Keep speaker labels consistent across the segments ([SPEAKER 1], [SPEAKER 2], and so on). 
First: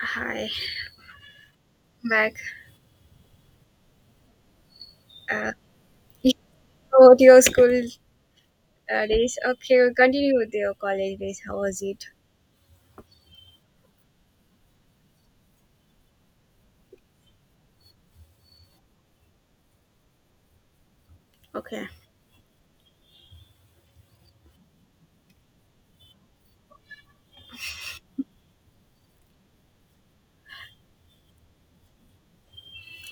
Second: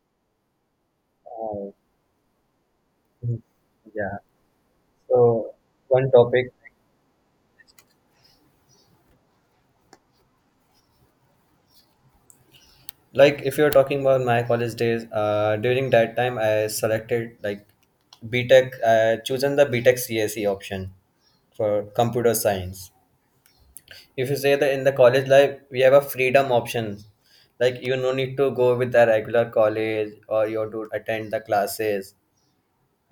[SPEAKER 1] Hi,
[SPEAKER 2] Oh,
[SPEAKER 1] back.
[SPEAKER 2] mm, yeah.
[SPEAKER 1] Uh,
[SPEAKER 2] So one
[SPEAKER 1] you
[SPEAKER 2] topic,
[SPEAKER 1] about your school days. Okay, we'll continue with your college days. How was it?
[SPEAKER 2] like if you're talking about my college days, during that time I selected like BTech, chosen the BTech CSE option for
[SPEAKER 1] Okay,
[SPEAKER 2] computer science. If you say that in the college life, we have a freedom option. Like you no need to go with the regular college or you have to attend the classes.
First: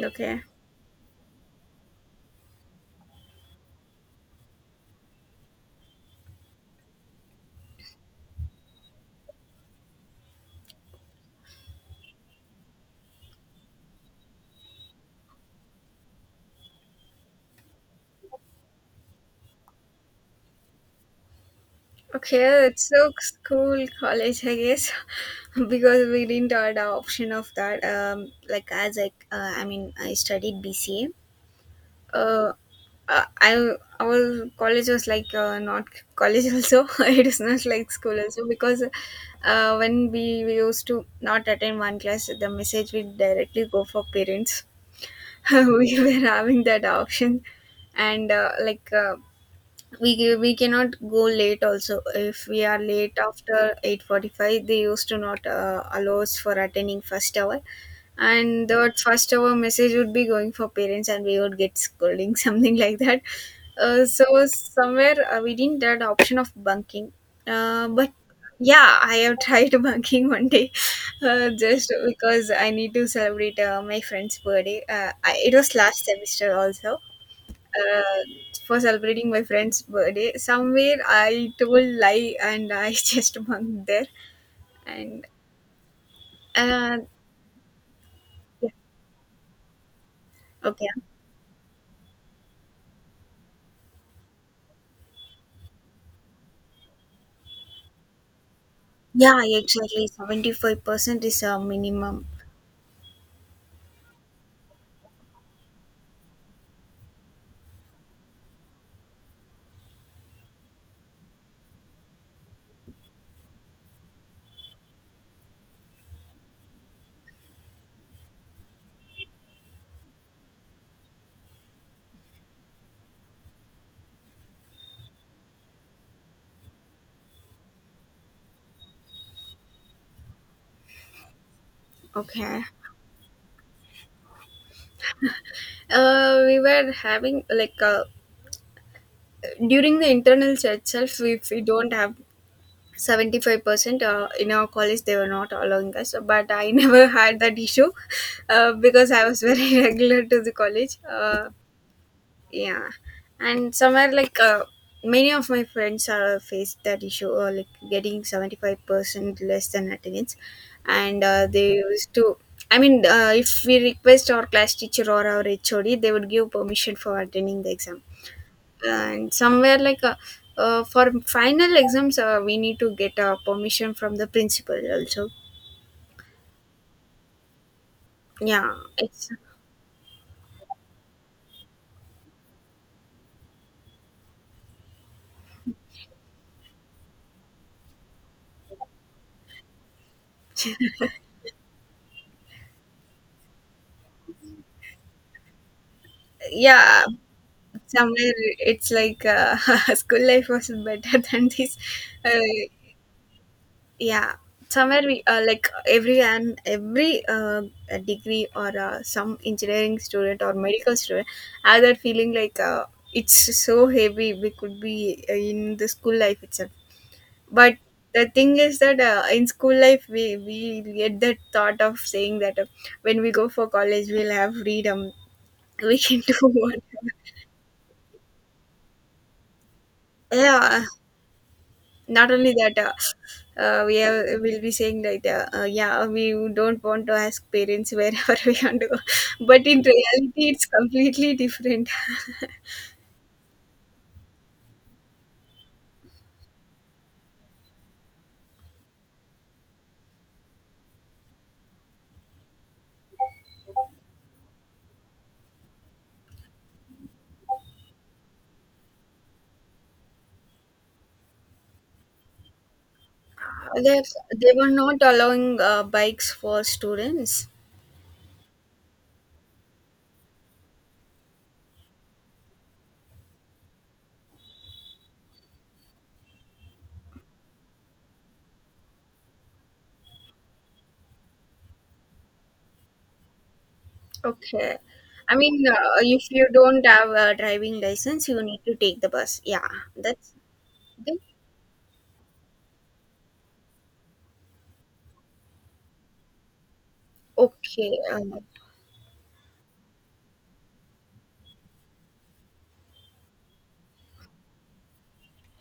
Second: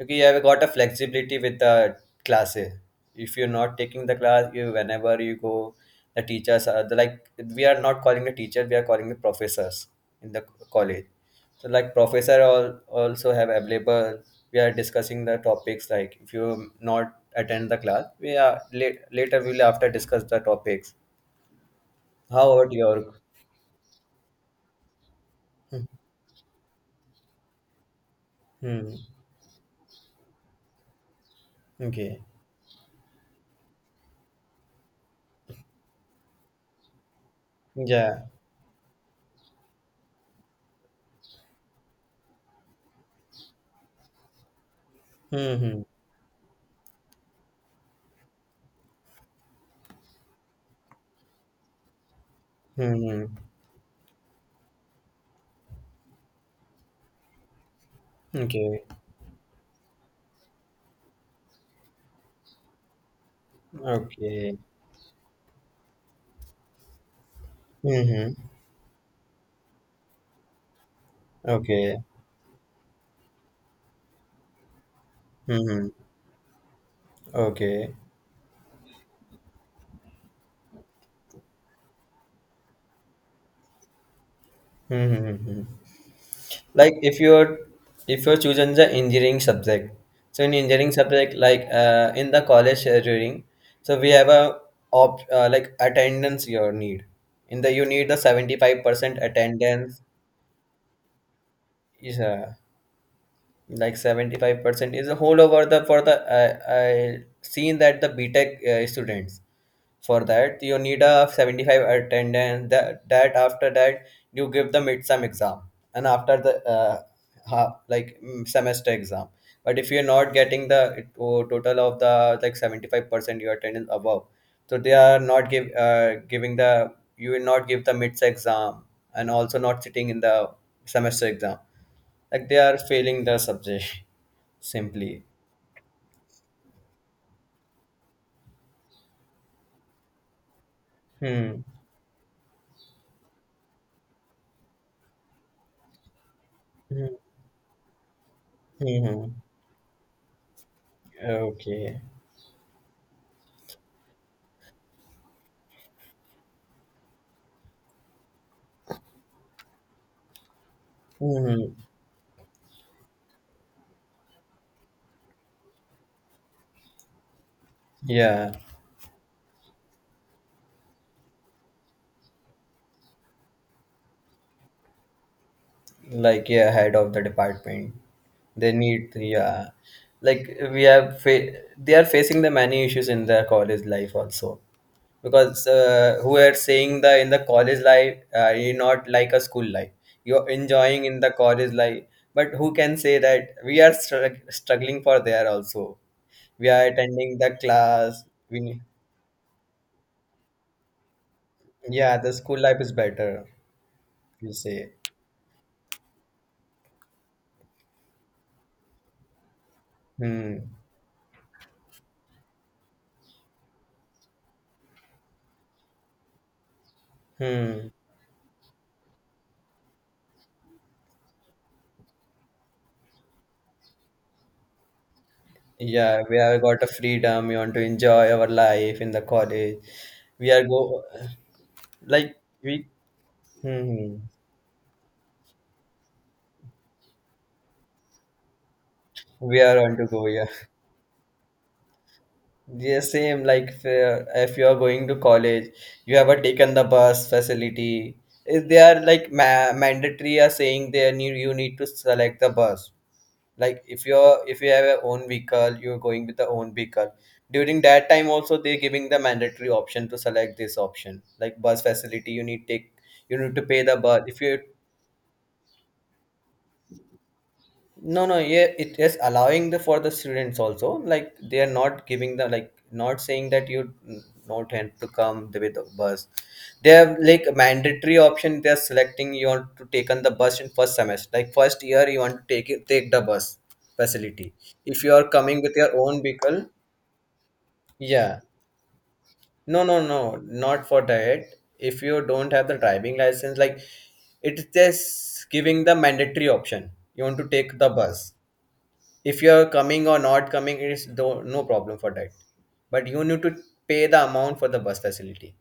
[SPEAKER 2] Okay, you have
[SPEAKER 1] okay,
[SPEAKER 2] got a flexibility with the classes. If you're not taking the class, you whenever you go, the teachers are the, like we are not calling the teacher, we are calling the professors in the co- college. So like professor all also have available. We are discussing the topics like if you not attend the class, we are late, later we'll after discuss the topics. How
[SPEAKER 1] okay.
[SPEAKER 2] about
[SPEAKER 1] It's so
[SPEAKER 2] your
[SPEAKER 1] school, college, I guess, because we didn't have the option of that. Like
[SPEAKER 2] hmm.
[SPEAKER 1] as I mean, I studied BCA,
[SPEAKER 2] Okay.
[SPEAKER 1] uh, I our college was like not college also. It is not like school
[SPEAKER 2] Yeah.
[SPEAKER 1] also because when we used to not attend one class, the message will directly go for parents.
[SPEAKER 2] Mm-hmm.
[SPEAKER 1] We were having that option, and we cannot go late also if we are late
[SPEAKER 2] Mm-hmm.
[SPEAKER 1] after 8:45. They used to not allow us for attending first hour, and the
[SPEAKER 2] Okay.
[SPEAKER 1] first hour message would be going for parents and we would get scolding, something like that. uh, so
[SPEAKER 2] Okay.
[SPEAKER 1] somewhere uh, we didn't had option of bunking, but
[SPEAKER 2] Mm-hmm.
[SPEAKER 1] yeah, I have tried bunking one day, just
[SPEAKER 2] Okay.
[SPEAKER 1] because I need to celebrate my friend's birthday. It was
[SPEAKER 2] Mm-hmm.
[SPEAKER 1] last semester also,
[SPEAKER 2] Okay.
[SPEAKER 1] uh, for celebrating my friend's birthday. Somewhere I told lie and I just bunked there. And
[SPEAKER 2] Mm-hmm. Mm-hmm. Like
[SPEAKER 1] uh,
[SPEAKER 2] if you're
[SPEAKER 1] yeah,
[SPEAKER 2] choosing the engineering subject, so in
[SPEAKER 1] okay,
[SPEAKER 2] engineering subject, like in the college during, so we have a op like attendance your need. In the you need the 75%
[SPEAKER 1] yeah,
[SPEAKER 2] attendance
[SPEAKER 1] exactly. 75% is a
[SPEAKER 2] is
[SPEAKER 1] minimum.
[SPEAKER 2] like 75% is a whole over the for the I seen that the BTech students. For that you need a 75 attendance that after that you give the mid-term exam and after the semester exam but if you're not getting the it- o- total of the like 75% your attendance above so they are not give giving the you will not give the mids exam and also not sitting in the semester exam like they
[SPEAKER 1] Okay.
[SPEAKER 2] are failing the subject simply.
[SPEAKER 1] We were having, during the internal itself. If
[SPEAKER 2] Hmm.
[SPEAKER 1] we don't have 75% in our college, they were not allowing us. But I
[SPEAKER 2] Hmm.
[SPEAKER 1] never had that issue, because I
[SPEAKER 2] Hmm.
[SPEAKER 1] was very regular to the college.
[SPEAKER 2] Okay.
[SPEAKER 1] Yeah. And somewhere, many of my friends faced that issue, like getting 75% less than attendance, and
[SPEAKER 2] Hmm.
[SPEAKER 1] they used to I mean if we request our class teacher or our HOD, they would give permission for attending the exam.
[SPEAKER 2] Yeah,
[SPEAKER 1] And somewhere like uh, uh, for final exams, we need to get permission from the principal also.
[SPEAKER 2] like yeah, head of the department. They
[SPEAKER 1] yeah
[SPEAKER 2] need
[SPEAKER 1] it's
[SPEAKER 2] yeah, like we have fa- they are facing the many issues in their college life also because who are saying the in the college life you not like a school life you're enjoying in the college life but who can say that we are strug- struggling for there also we are
[SPEAKER 1] yeah
[SPEAKER 2] attending the
[SPEAKER 1] somewhere
[SPEAKER 2] class we need,
[SPEAKER 1] it's like, school life was better than this.
[SPEAKER 2] yeah the
[SPEAKER 1] uh,
[SPEAKER 2] school life is better
[SPEAKER 1] yeah
[SPEAKER 2] you say.
[SPEAKER 1] somewhere we uh, like every and every, a degree or some engineering student or
[SPEAKER 2] Hmm,
[SPEAKER 1] medical student have that feeling like, it's so heavy. We could be in the school life itself. But
[SPEAKER 2] hmm.
[SPEAKER 1] the thing is that, in school life we get that thought of saying that, when we go for college we'll have freedom. We can
[SPEAKER 2] Yeah, we
[SPEAKER 1] do
[SPEAKER 2] have got
[SPEAKER 1] what.
[SPEAKER 2] a freedom. We want to enjoy our life in the college. We are
[SPEAKER 1] Yeah,
[SPEAKER 2] go
[SPEAKER 1] not
[SPEAKER 2] like
[SPEAKER 1] only that,
[SPEAKER 2] we
[SPEAKER 1] we
[SPEAKER 2] hmm,
[SPEAKER 1] have, will be saying that, yeah, we don't want to ask parents wherever we want to go,
[SPEAKER 2] we
[SPEAKER 1] but
[SPEAKER 2] are
[SPEAKER 1] in
[SPEAKER 2] on to go. Yeah,
[SPEAKER 1] reality it's completely different.
[SPEAKER 2] yeah. Same like if you are going to college, you have a taken the bus facility. If they are like ma mandatory are saying they need you need to select the bus. Like if you're if you have your own vehicle you're going with the own vehicle during that time also they're giving the mandatory option to select this option like bus facility you need take you need to pay the
[SPEAKER 1] they
[SPEAKER 2] bus if
[SPEAKER 1] they
[SPEAKER 2] you
[SPEAKER 1] were not allowing bikes for students.
[SPEAKER 2] no, no, yeah, it is allowing the for the students also. Like they are not giving the like not saying that you not have to come the- with the bus. They have like a mandatory option. They are selecting you want to take on the bus in first semester. Like first year, you want to take it, take the bus facility.
[SPEAKER 1] Okay,
[SPEAKER 2] If you are
[SPEAKER 1] I mean,
[SPEAKER 2] coming with your own
[SPEAKER 1] if you
[SPEAKER 2] vehicle,
[SPEAKER 1] don't have a driving license, you
[SPEAKER 2] yeah,
[SPEAKER 1] need to take the bus. Yeah,
[SPEAKER 2] no, no,
[SPEAKER 1] that's
[SPEAKER 2] no, not for
[SPEAKER 1] that's
[SPEAKER 2] that. If you don't have the driving license, like it's just giving the mandatory option. You want to take the
[SPEAKER 1] okay uh,
[SPEAKER 2] bus if you're coming or not coming it is do- no problem for that but you need to pay the amount for the bus facility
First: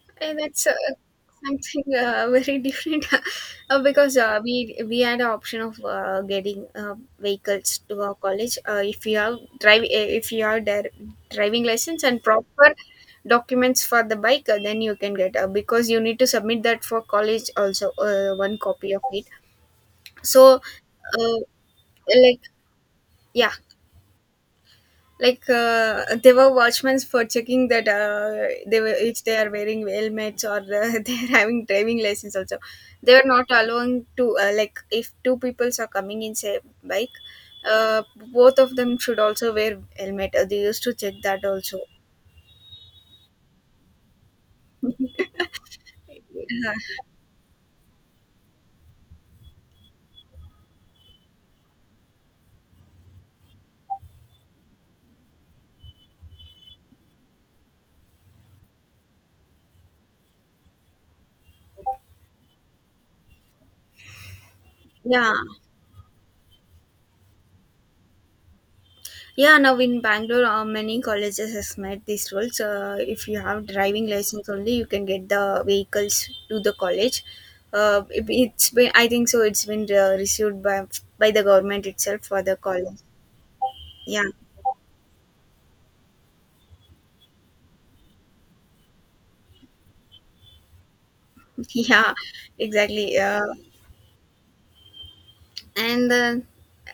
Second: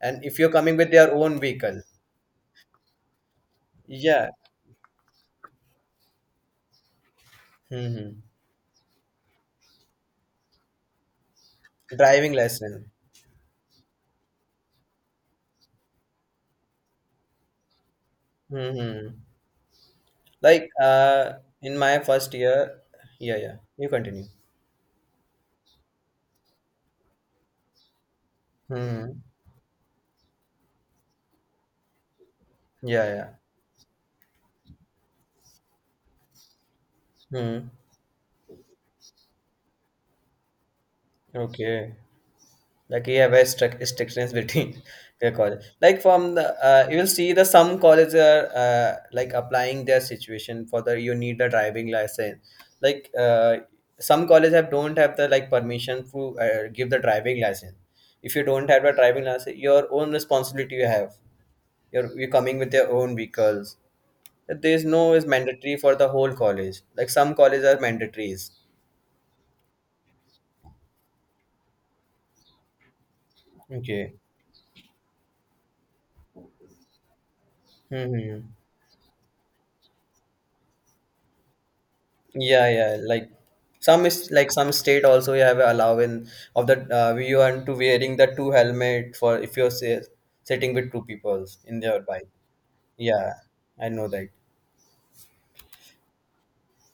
[SPEAKER 2] and
[SPEAKER 1] Eh,
[SPEAKER 2] if you're
[SPEAKER 1] that's uh,
[SPEAKER 2] coming with your own vehicle
[SPEAKER 1] something very different. uh, because
[SPEAKER 2] yeah
[SPEAKER 1] uh, we we had an option of getting vehicles to our
[SPEAKER 2] hmm
[SPEAKER 1] college. If you have drive, if you have their driving license and
[SPEAKER 2] driving
[SPEAKER 1] proper
[SPEAKER 2] lesson
[SPEAKER 1] documents for the bike, then you can get, because you need to submit that for college also, one copy of
[SPEAKER 2] hmm
[SPEAKER 1] it. so
[SPEAKER 2] like
[SPEAKER 1] uh,
[SPEAKER 2] in my first
[SPEAKER 1] like
[SPEAKER 2] year yeah
[SPEAKER 1] yeah
[SPEAKER 2] yeah you continue
[SPEAKER 1] like uh, they were watchmen for checking that, they were
[SPEAKER 2] hmm
[SPEAKER 1] if they are wearing helmets or they are having driving license also.
[SPEAKER 2] yeah
[SPEAKER 1] They were
[SPEAKER 2] yeah
[SPEAKER 1] not allowing to, like if two peoples are coming in say bike,
[SPEAKER 2] hmm
[SPEAKER 1] uh, both of them should also wear helmet. They used to check that also.
[SPEAKER 2] okay like you have a strict strictness between the college like from the
[SPEAKER 1] Yeah,
[SPEAKER 2] you will see the some colleges are like applying their situation for the you need a driving license like some colleges have don't have the like permission to give the driving license if you don't have a driving license your own responsibility you have you're coming with your own vehicles there's no is
[SPEAKER 1] yeah.
[SPEAKER 2] mandatory for the whole college like some colleges are mandatories.
[SPEAKER 1] Yeah, now in Bangalore, many colleges has made these rules. If you have driving
[SPEAKER 2] Okay.
[SPEAKER 1] license only, you can get the vehicles to the college.
[SPEAKER 2] Hmm.
[SPEAKER 1] It's been, I think so. It's been received by the government itself for the
[SPEAKER 2] Yeah, yeah.
[SPEAKER 1] college.
[SPEAKER 2] Like some
[SPEAKER 1] Yeah,
[SPEAKER 2] is like some state also have a allowance of the you want to wearing the two helmet for if you're say, sitting with two people in their
[SPEAKER 1] yeah,
[SPEAKER 2] bike.
[SPEAKER 1] exactly.
[SPEAKER 2] Yeah, I know that.
[SPEAKER 1] And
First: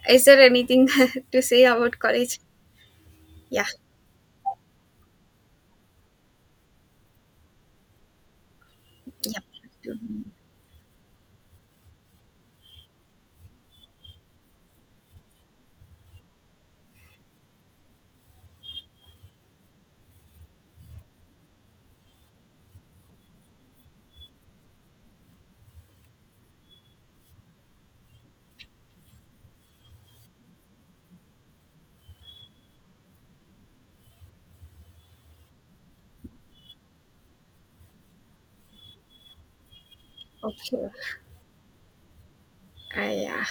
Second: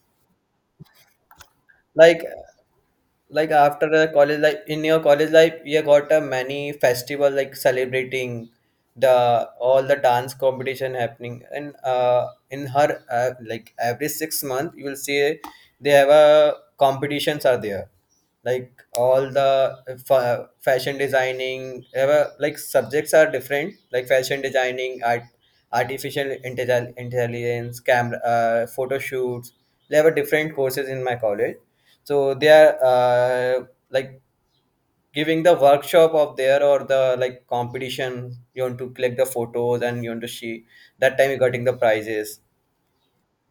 [SPEAKER 1] Is there anything to say about
[SPEAKER 2] Like
[SPEAKER 1] college?
[SPEAKER 2] like
[SPEAKER 1] Yeah,
[SPEAKER 2] after the college life in your college life you got a many festival like celebrating the all
[SPEAKER 1] yeah.
[SPEAKER 2] the dance competition happening and in her like every 6 month you will see they have a competitions are there like all the fa- fashion designing have a, like subjects are different like fashion designing art artificial intelli- intelligence camera photo shoots they have a different courses in my college so they are like giving the workshop of there or the like competition you want to collect the photos and you want to see
[SPEAKER 1] Okay.
[SPEAKER 2] that time you're getting the prizes.
[SPEAKER 1] Yeah.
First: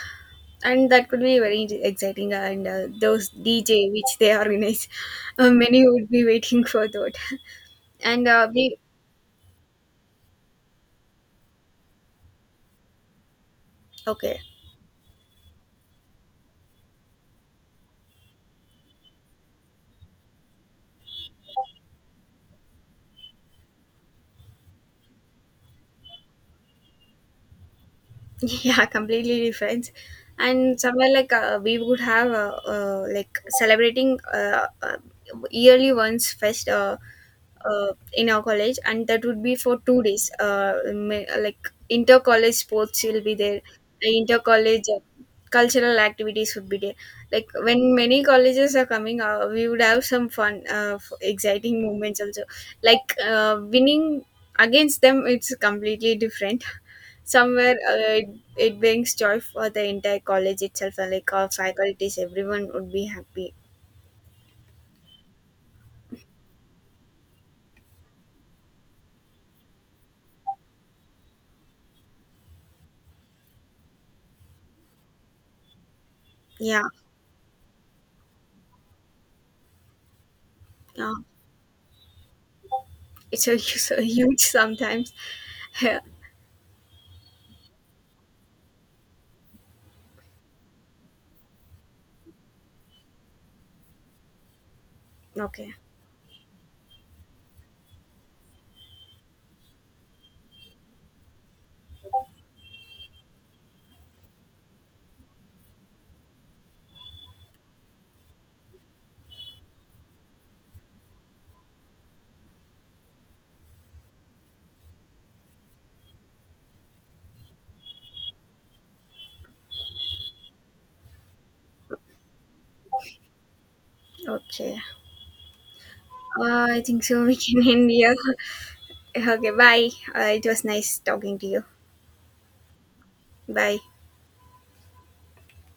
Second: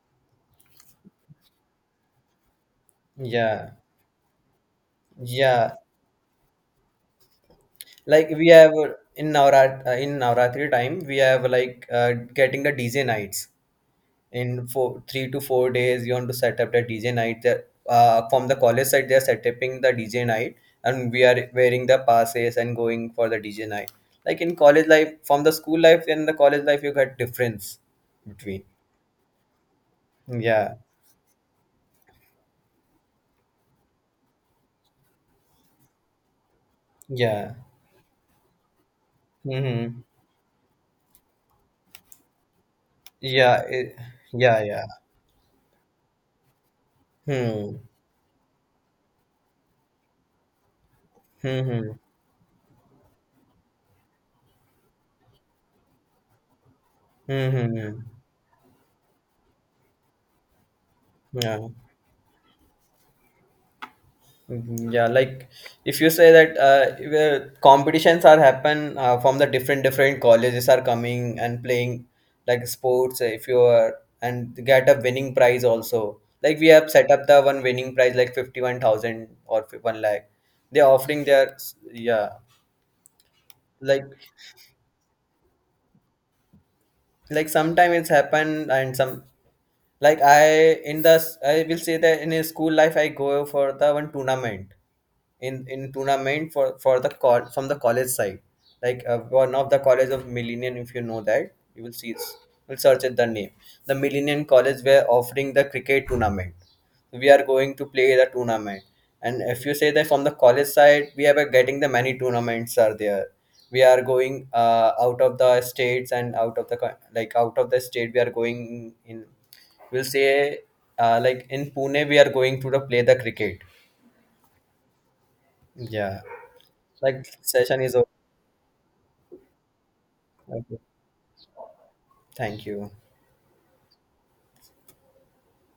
[SPEAKER 1] And that could be very exciting, and those
[SPEAKER 2] Yeah,
[SPEAKER 1] DJ which they organize
[SPEAKER 2] yeah,
[SPEAKER 1] many would be waiting for that.
[SPEAKER 2] like
[SPEAKER 1] and
[SPEAKER 2] we have
[SPEAKER 1] we
[SPEAKER 2] in navratri time we have like getting the dj nights
[SPEAKER 1] okay
[SPEAKER 2] in four, 3 to 4 days you want to set up the dj night. They're- from the college side they're setting the dj night and we are wearing the passes and going for the dj night like in college life from the school life and the college life you get difference between
[SPEAKER 1] Yeah, completely different.
[SPEAKER 2] yeah
[SPEAKER 1] And somewhere like we would have like celebrating yearly once fest,
[SPEAKER 2] yeah
[SPEAKER 1] in our college, and that would be for
[SPEAKER 2] mm-hmm.
[SPEAKER 1] 2 days. Like inter college sports will be there,
[SPEAKER 2] Yeah it,
[SPEAKER 1] inter
[SPEAKER 2] yeah yeah
[SPEAKER 1] college cultural activities would be there. Like
[SPEAKER 2] hmm.
[SPEAKER 1] when many colleges are coming, we would have some fun,
[SPEAKER 2] Hmm
[SPEAKER 1] exciting
[SPEAKER 2] hmm
[SPEAKER 1] moments also. Like winning against them, it's completely different.
[SPEAKER 2] hmm
[SPEAKER 1] somewhere
[SPEAKER 2] hmm
[SPEAKER 1] uh, it, it brings joy for the entire college itself, and like our
[SPEAKER 2] yeah.
[SPEAKER 1] faculties, everyone would be happy.
[SPEAKER 2] Mhm, yeah, like if you say that if, competitions are happen from the different colleges are coming and playing like sports. If you are and get a winning prize also, like we
[SPEAKER 1] Yeah,
[SPEAKER 2] have set up the one winning prize like 51,000 or fif- one lakh. They are
[SPEAKER 1] yeah,
[SPEAKER 2] offering their s- yeah
[SPEAKER 1] it's a, it's a
[SPEAKER 2] like
[SPEAKER 1] huge sometimes.
[SPEAKER 2] like sometime it's happened and some like I in the s- I will say that in a school life I go for the one tournament
[SPEAKER 1] Okay.
[SPEAKER 2] in tournament for the call from the college side like one of the college of millennium if you know that you will see it's you will search at the name the millennium college were offering the cricket tournament we are going to play the tournament and if you say that from the college side we are getting the many tournaments are there we are going out of the states and out of the co- like out of the state we are going in we'll say like in Pune we are going to the play the cricket
[SPEAKER 1] Okay.
[SPEAKER 2] yeah
[SPEAKER 1] I think so.
[SPEAKER 2] like
[SPEAKER 1] We can
[SPEAKER 2] session
[SPEAKER 1] end
[SPEAKER 2] is over.
[SPEAKER 1] here. Okay. Bye. It was
[SPEAKER 2] Okay.
[SPEAKER 1] nice talking to you.
[SPEAKER 2] Thank you.
[SPEAKER 1] Bye.